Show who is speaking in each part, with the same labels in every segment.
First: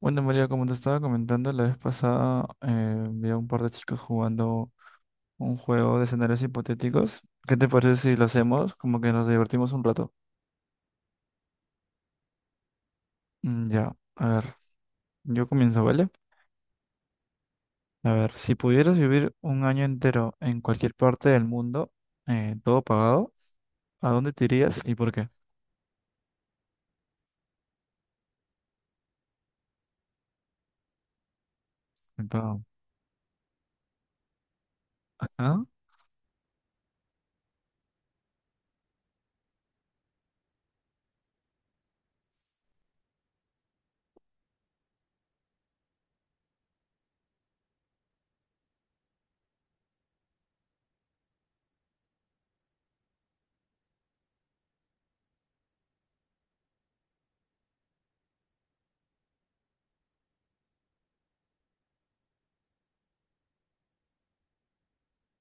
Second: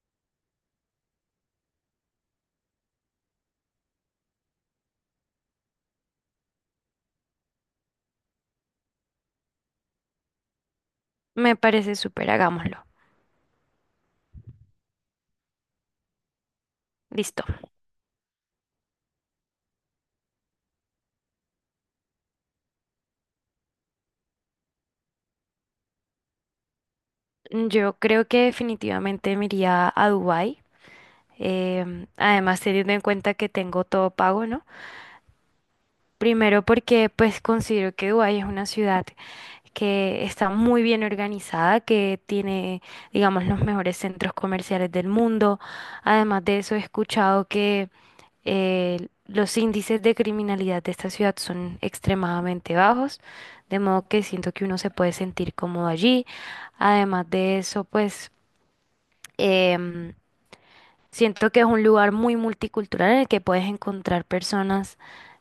Speaker 1: Bueno, María, como te estaba comentando la vez pasada, vi a un par de chicos jugando un juego de escenarios hipotéticos. ¿Qué te parece si lo hacemos? Como que nos divertimos un rato.
Speaker 2: Me parece súper, hagámoslo.
Speaker 1: Mm, ya, a ver, yo comienzo, ¿vale?
Speaker 2: Listo.
Speaker 1: A ver, si pudieras vivir un año entero en cualquier parte del mundo, todo pagado, ¿a dónde te irías y por qué?
Speaker 2: Yo creo que definitivamente me iría a Dubái.
Speaker 1: Bien
Speaker 2: Además,
Speaker 1: pagado.
Speaker 2: teniendo en cuenta que tengo todo pago, ¿no?
Speaker 1: ¿Ah?
Speaker 2: Primero porque pues considero que Dubái es una ciudad que está muy bien organizada, que tiene, digamos, los mejores centros comerciales del mundo. Además de eso, he escuchado que los índices de criminalidad de esta ciudad son extremadamente bajos, de modo que siento que uno se puede sentir cómodo allí. Además de eso, pues em, siento que es un lugar muy multicultural en el que puedes encontrar personas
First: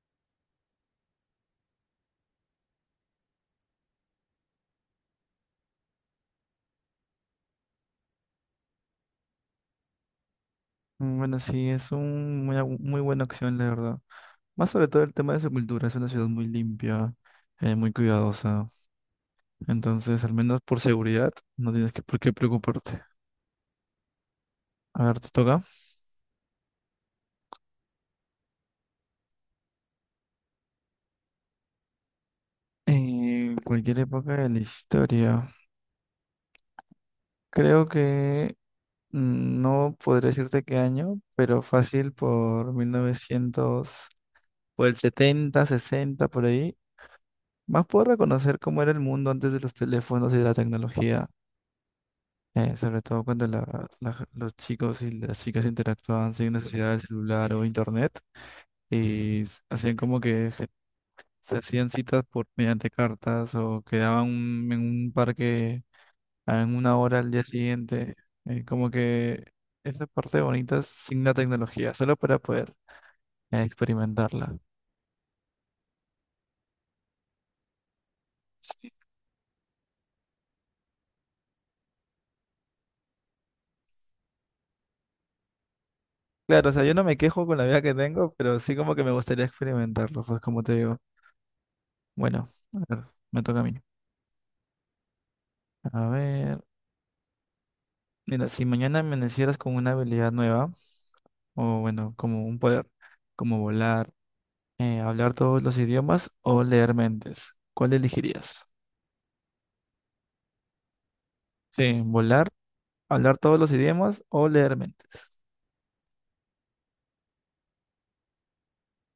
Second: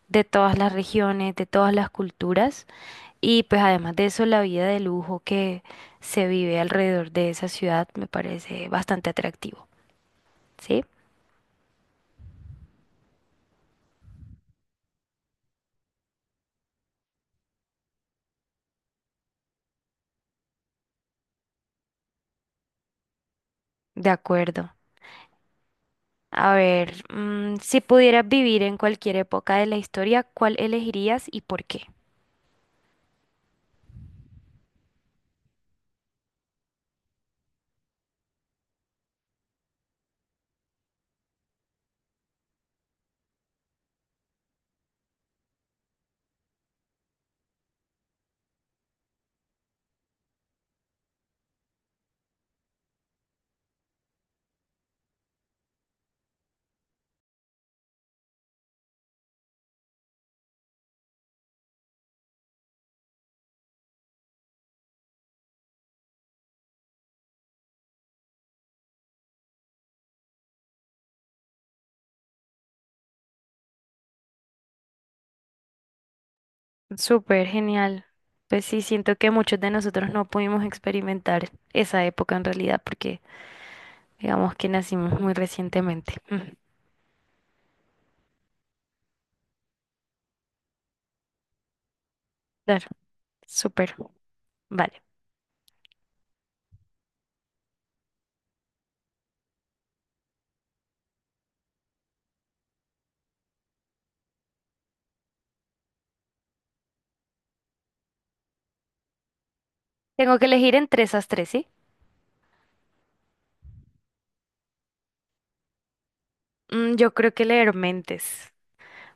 Speaker 2: de todas las regiones, de todas las culturas. Y pues además de eso, la vida de lujo que se vive alrededor de esa ciudad me parece bastante atractivo. ¿Sí?
Speaker 1: Mm. Bueno, sí, es un, muy, bu- muy buena opción, la verdad. Más sobre todo el tema de su cultura, es una ciudad muy limpia, muy cuidadosa. Entonces, al menos por seguridad, no tienes que por qué preocuparte.
Speaker 2: De acuerdo.
Speaker 1: A ver, te toca.
Speaker 2: A ver, si pudieras vivir en cualquier época de la historia, ¿cuál elegirías y por qué?
Speaker 1: En cualquier época de la historia. Creo que no podré decirte qué año, pero fácil por 1900, por el 70, 60, por ahí. Más puedo reconocer cómo era el mundo antes de los teléfonos y de la tecnología. Sobre todo cuando los chicos y las chicas interactuaban sin necesidad del celular o internet, y hacían como que se hacían citas por mediante cartas o quedaban en un parque en una hora al día siguiente. Como que esa parte bonita sin la tecnología, solo para poder experimentarla.
Speaker 2: Súper genial. Pues sí,
Speaker 1: Sí.
Speaker 2: siento que muchos de nosotros no pudimos experimentar esa época en realidad porque digamos que nacimos muy recientemente. Ujú.
Speaker 1: Claro, o sea, yo no me quejo con la vida que tengo, pero sí como que me gustaría experimentarlo, pues como te digo. Bueno, a
Speaker 2: Claro,
Speaker 1: ver, me toca a mí.
Speaker 2: súper. Vale.
Speaker 1: A ver, mira, si mañana amanecieras con una habilidad nueva, o bueno, como un poder, como volar, ¿hablar todos los idiomas o leer mentes? ¿Cuál elegirías?
Speaker 2: Tengo que elegir entre esas tres, ¿sí?
Speaker 1: Sí, volar, hablar todos los idiomas o leer mentes.
Speaker 2: Yo creo que leer mentes.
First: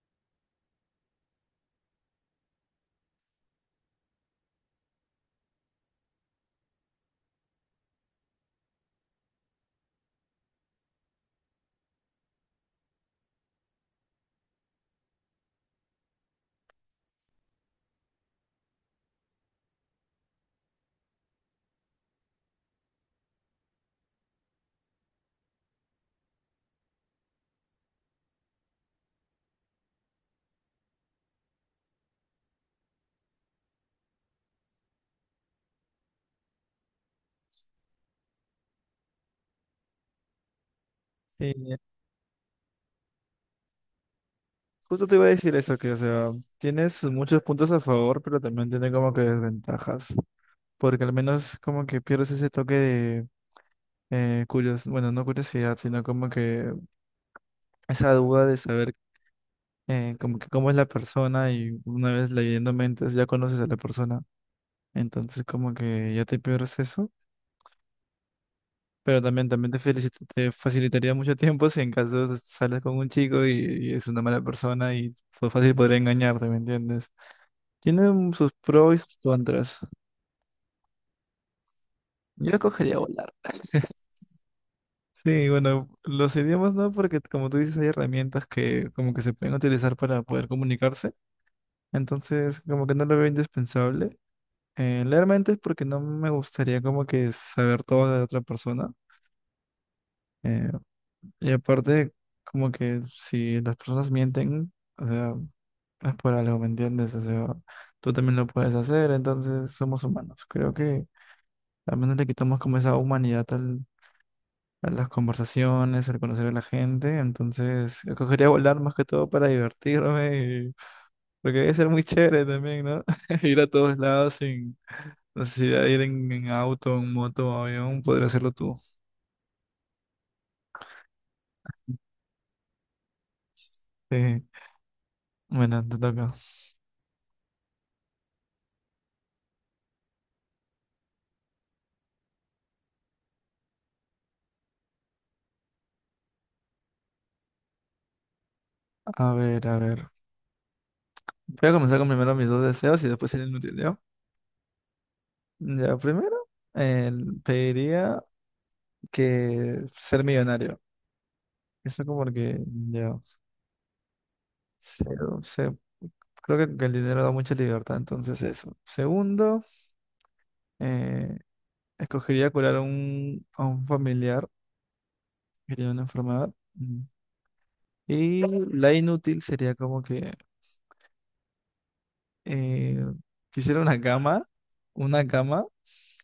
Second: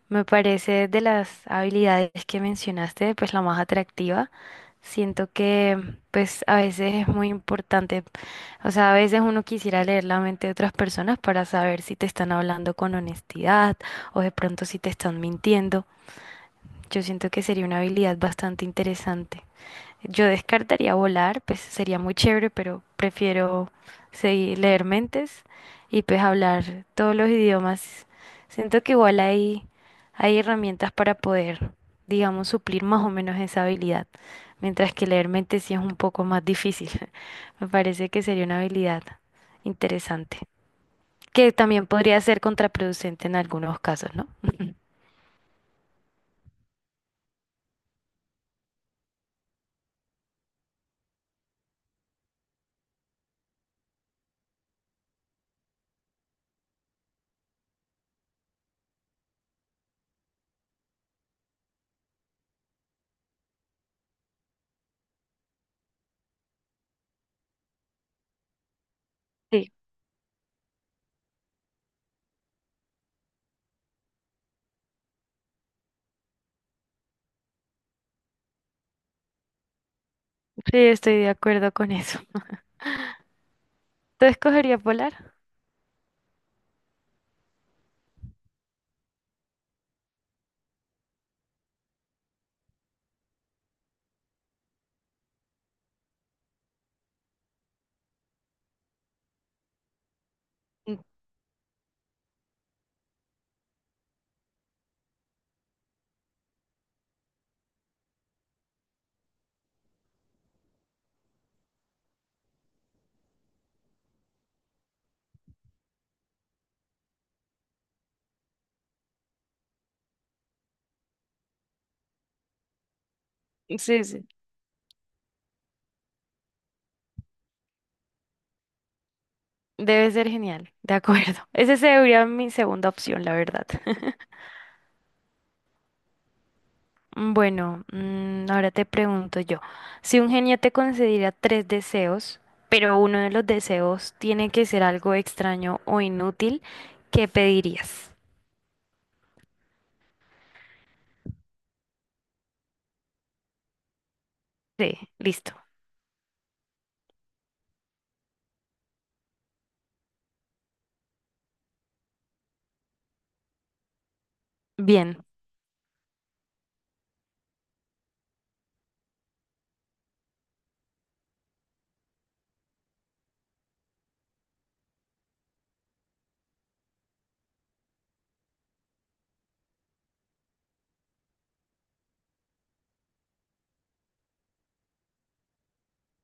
Speaker 2: Me parece de las habilidades que mencionaste, pues la más atractiva. Siento que pues a veces es muy importante, o sea, a veces uno quisiera leer la mente de otras personas para saber si te están hablando con honestidad o de pronto si te están mintiendo. Yo siento que sería una habilidad bastante interesante. Yo descartaría volar, pues sería muy chévere, pero prefiero seguir leer mentes y pues hablar todos los idiomas. Siento que igual hay herramientas para poder, digamos, suplir más o menos esa habilidad, mientras que leer mentes sí es un poco más difícil. Me parece que sería una habilidad interesante, que
Speaker 1: Sí,
Speaker 2: también podría ser contraproducente en algunos casos, ¿no?
Speaker 1: justo te iba a decir eso, que, o sea, tienes muchos puntos a favor, pero también tiene como que desventajas, porque al menos como que pierdes ese toque de bueno, no curiosidad, sino como que esa duda de saber, como que cómo es la persona, y una vez leyendo mentes ya conoces a la persona, entonces como que ya te pierdes eso. Pero también
Speaker 2: Sí,
Speaker 1: te facilitaría mucho tiempo si en caso sales con un chico, y es una mala persona y fue fácil podría engañarte, ¿me entiendes? Tienen sus pros y sus contras.
Speaker 2: sí, estoy de acuerdo con eso.
Speaker 1: Yo escogería volar.
Speaker 2: ¿Tú escogerías volar?
Speaker 1: Sí, bueno, los idiomas no, porque como tú dices, hay herramientas que como que se pueden utilizar para poder comunicarse. Entonces, como que no lo veo indispensable. Realmente es porque no me gustaría como que saber todo de la otra persona. Eh,
Speaker 2: Mm,
Speaker 1: Y aparte, como que si las personas mienten, o sea, es por algo, ¿me entiendes? O sea, tú también lo puedes hacer, entonces somos humanos. Creo que también le quitamos como esa humanidad a las conversaciones, al conocer a la gente. Entonces, escogería volar más que todo para divertirme, y- porque debe ser muy chévere también, ¿no? Ir a todos
Speaker 2: sí, sí.
Speaker 1: lados sin necesidad de ir en auto, en moto, o avión, podría hacerlo tú.
Speaker 2: Debe ser genial, de acuerdo. Esa sería mi segunda opción, la verdad.
Speaker 1: Sí. Bueno, te toca.
Speaker 2: Bueno, ahora te pregunto yo, si un genio te concediera tres deseos, pero uno de los deseos tiene que ser algo extraño o inútil, ¿qué pedirías?
Speaker 1: A ver, a ver. Voy a comenzar con primero mis dos deseos y después el inútil, ¿ya?
Speaker 2: Sí, listo.
Speaker 1: Ya, primero, pediría que ser millonario. Eso como que, ya, se-
Speaker 2: Bien,
Speaker 1: se- creo que el dinero da mucha libertad, entonces eso. Segundo, eh, escogería curar a un familiar que tiene una enfermedad. Mm. Y la inútil sería como que eh, quisiera una cama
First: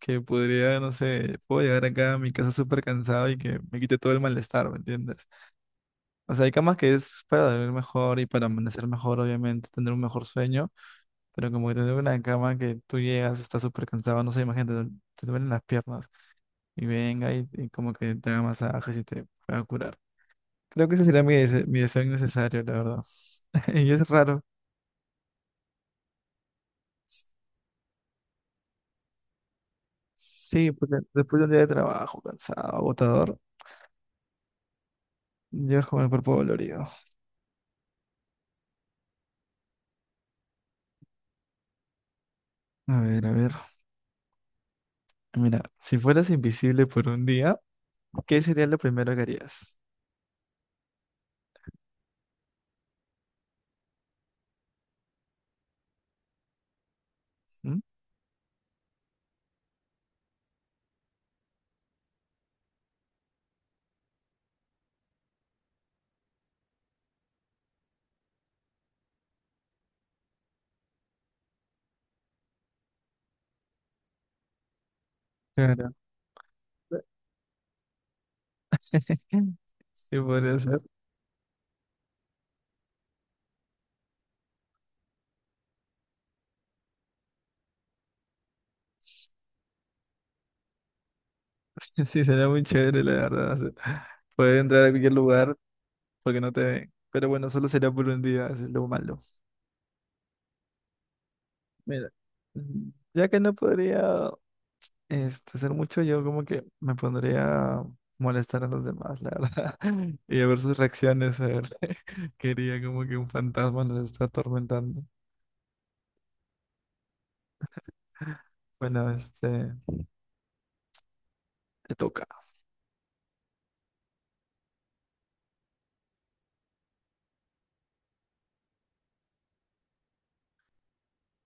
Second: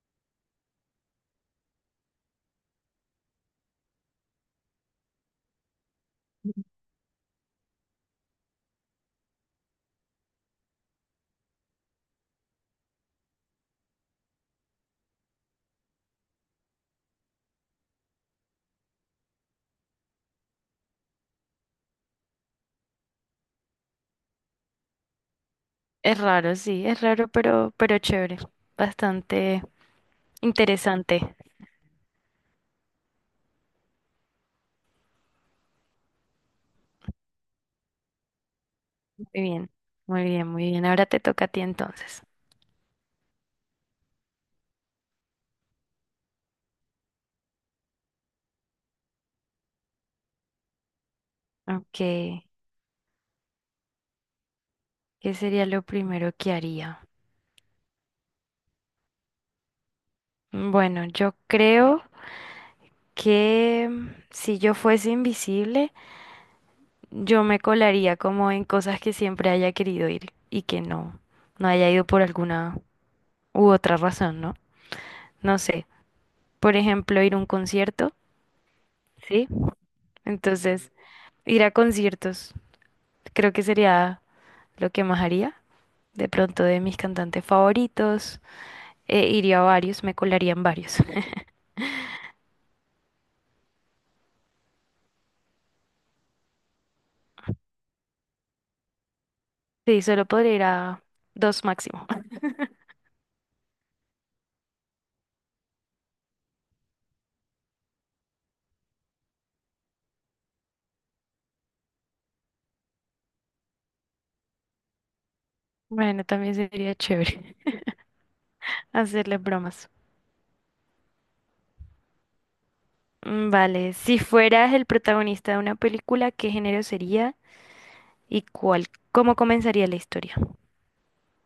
Speaker 1: que podría, no sé, puedo llegar acá a mi casa súper cansado y que me quite todo el malestar, ¿me entiendes? O sea, hay camas que es para dormir mejor y para amanecer mejor, obviamente, tener un mejor sueño, pero como que tener una cama que tú llegas, estás súper cansado, no sé, imagínate, te duelen las piernas y venga y como que te haga masajes y te pueda curar. Creo que ese sería mi deseo innecesario, la verdad. Y es raro.
Speaker 2: es raro, sí, es raro, pero chévere, bastante
Speaker 1: Sí, porque
Speaker 2: interesante.
Speaker 1: después de un día de trabajo cansado, agotador, llegas con el cuerpo dolorido.
Speaker 2: Muy bien, muy bien, muy bien. Ahora te toca a ti entonces.
Speaker 1: A ver, a ver. Mira, si fueras invisible por un día, ¿qué sería lo primero que harías?
Speaker 2: Ok, ¿qué sería lo primero que haría?
Speaker 1: ¿Mm?
Speaker 2: Bueno, yo creo que si yo fuese invisible, yo me colaría como en cosas que siempre haya querido ir y que no, no haya ido por alguna u otra razón, ¿no? No sé,
Speaker 1: Claro.
Speaker 2: por ejemplo, ir a un concierto, ¿sí?
Speaker 1: Sí, podría ser.
Speaker 2: Entonces, ir a conciertos creo que sería lo que más haría. De pronto de mis cantantes favoritos, iría a varios, me colaría en varios.
Speaker 1: Sí, sería muy chévere, la verdad. O sea, poder entrar a cualquier lugar porque no te ven. Pero bueno, solo sería por un día, eso es lo malo.
Speaker 2: Sí, solo podría ir a dos máximo.
Speaker 1: Mira, mm, ya que no podría hacer mucho, yo como que me pondría a molestar a los demás, la verdad. Y a ver sus reacciones, a ver. Quería como que un fantasma nos está atormentando.
Speaker 2: Bueno, también sería chévere.
Speaker 1: Bueno,
Speaker 2: Hacerle bromas.
Speaker 1: te toca.
Speaker 2: Mm, vale, si fueras el protagonista de una película, ¿qué género sería y cuál? ¿Cómo comenzaría la historia?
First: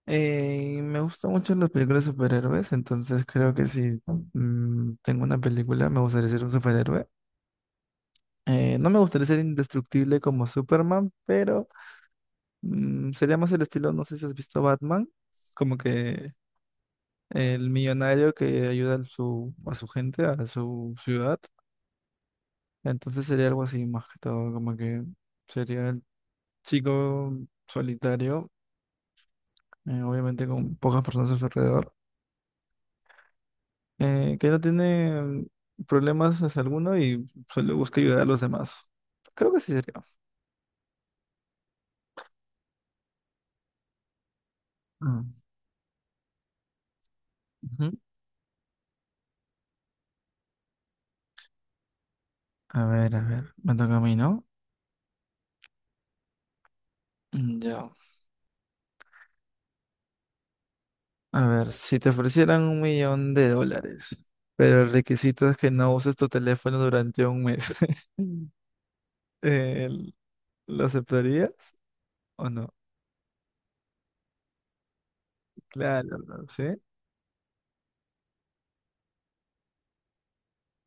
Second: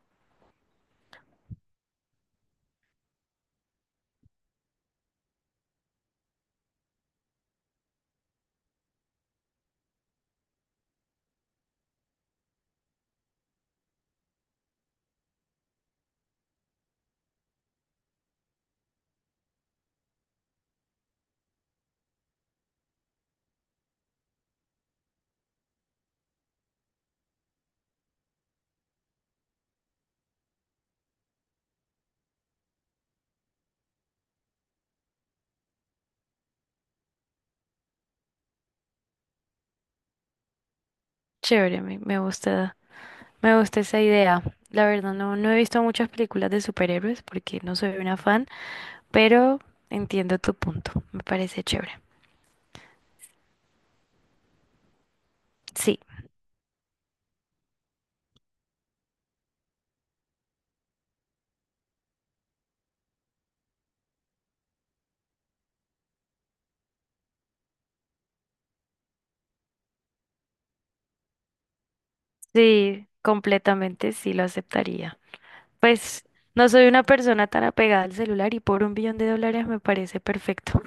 Speaker 1: Me gustan mucho las películas de superhéroes, entonces creo que si tengo una película me gustaría ser un superhéroe. No me gustaría ser indestructible como Superman, pero sería más el estilo, no sé si has visto Batman, como que el millonario que ayuda a su gente, a su ciudad. Entonces sería algo así más que todo, como que sería el chico solitario, obviamente con pocas personas a su alrededor, que no tiene problemas hacia alguno y solo busca ayudar a los demás. Creo que sí sería.
Speaker 2: Chévere, me gusta, me gusta esa idea. La verdad,
Speaker 1: Mm,
Speaker 2: no, no he visto muchas películas de superhéroes porque no
Speaker 1: ujú.
Speaker 2: soy una fan, pero entiendo tu punto. Me parece chévere.
Speaker 1: A ver, me toca a mí, ¿no?
Speaker 2: Sí,
Speaker 1: Mm, ya. A ver, si te ofrecieran un millón de dólares, pero el requisito es que no uses tu teléfono durante un mes, Mm. eh, ¿Lo aceptarías o no?
Speaker 2: sí, completamente sí lo aceptaría.
Speaker 1: Claro,
Speaker 2: Pues
Speaker 1: ¿no? ¿Sí?
Speaker 2: no soy una persona tan apegada al celular y por 1 billón de dólares me parece perfecto.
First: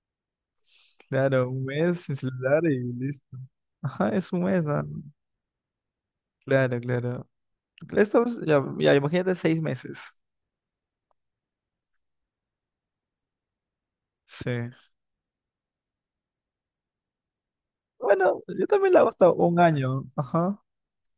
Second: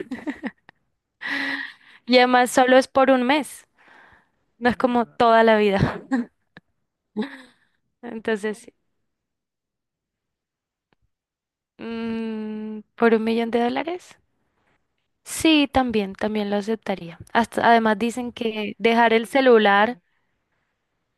Speaker 1: Claro, un mes sin
Speaker 2: Y además
Speaker 1: celular
Speaker 2: solo es
Speaker 1: y
Speaker 2: por un
Speaker 1: listo.
Speaker 2: mes,
Speaker 1: Ajá, es un mes,
Speaker 2: no es
Speaker 1: ¿no?
Speaker 2: como toda la vida.
Speaker 1: Claro, claro. Esto, ya,
Speaker 2: Entonces,
Speaker 1: ya, imagínate 6 meses.
Speaker 2: mm, ¿por 1 millón de dólares?
Speaker 1: Sí.
Speaker 2: Sí, también, también lo aceptaría. Hasta, además dicen
Speaker 1: Bueno, yo
Speaker 2: que
Speaker 1: también la hago hasta un año. Ajá.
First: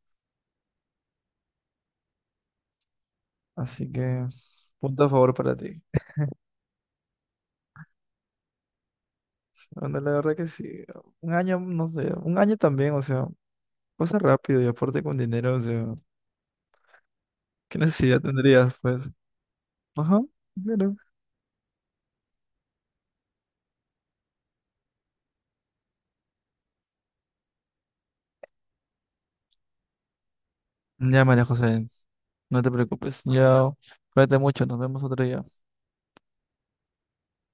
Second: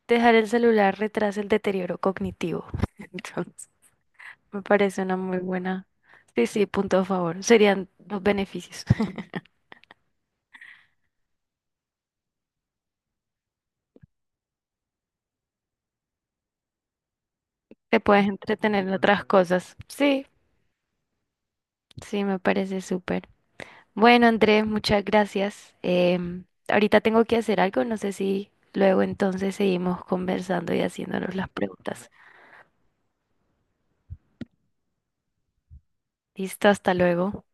Speaker 2: dejar el celular retrasa el deterioro cognitivo. Entonces,
Speaker 1: Así que,
Speaker 2: me parece
Speaker 1: punto a
Speaker 2: una
Speaker 1: favor
Speaker 2: muy
Speaker 1: para ti.
Speaker 2: buena. Sí, sí, punto a favor. Serían los beneficios.
Speaker 1: Bueno, la verdad que sí. Un año, no sé. Un año también, o sea, pasa rápido y aparte con dinero, o sea, ¿qué
Speaker 2: Te
Speaker 1: necesidad
Speaker 2: puedes
Speaker 1: tendrías,
Speaker 2: entretener en
Speaker 1: pues?
Speaker 2: otras cosas.
Speaker 1: Ajá.
Speaker 2: Sí,
Speaker 1: Pero...
Speaker 2: sí, me parece súper. Bueno, Andrés, muchas gracias. Ahorita tengo que hacer algo, no sé si luego entonces seguimos conversando y
Speaker 1: Ya,
Speaker 2: haciéndonos
Speaker 1: María
Speaker 2: las
Speaker 1: José,
Speaker 2: preguntas.
Speaker 1: no te preocupes. Ya, cuídate mucho. Nos vemos otro día.
Speaker 2: Listo, hasta luego.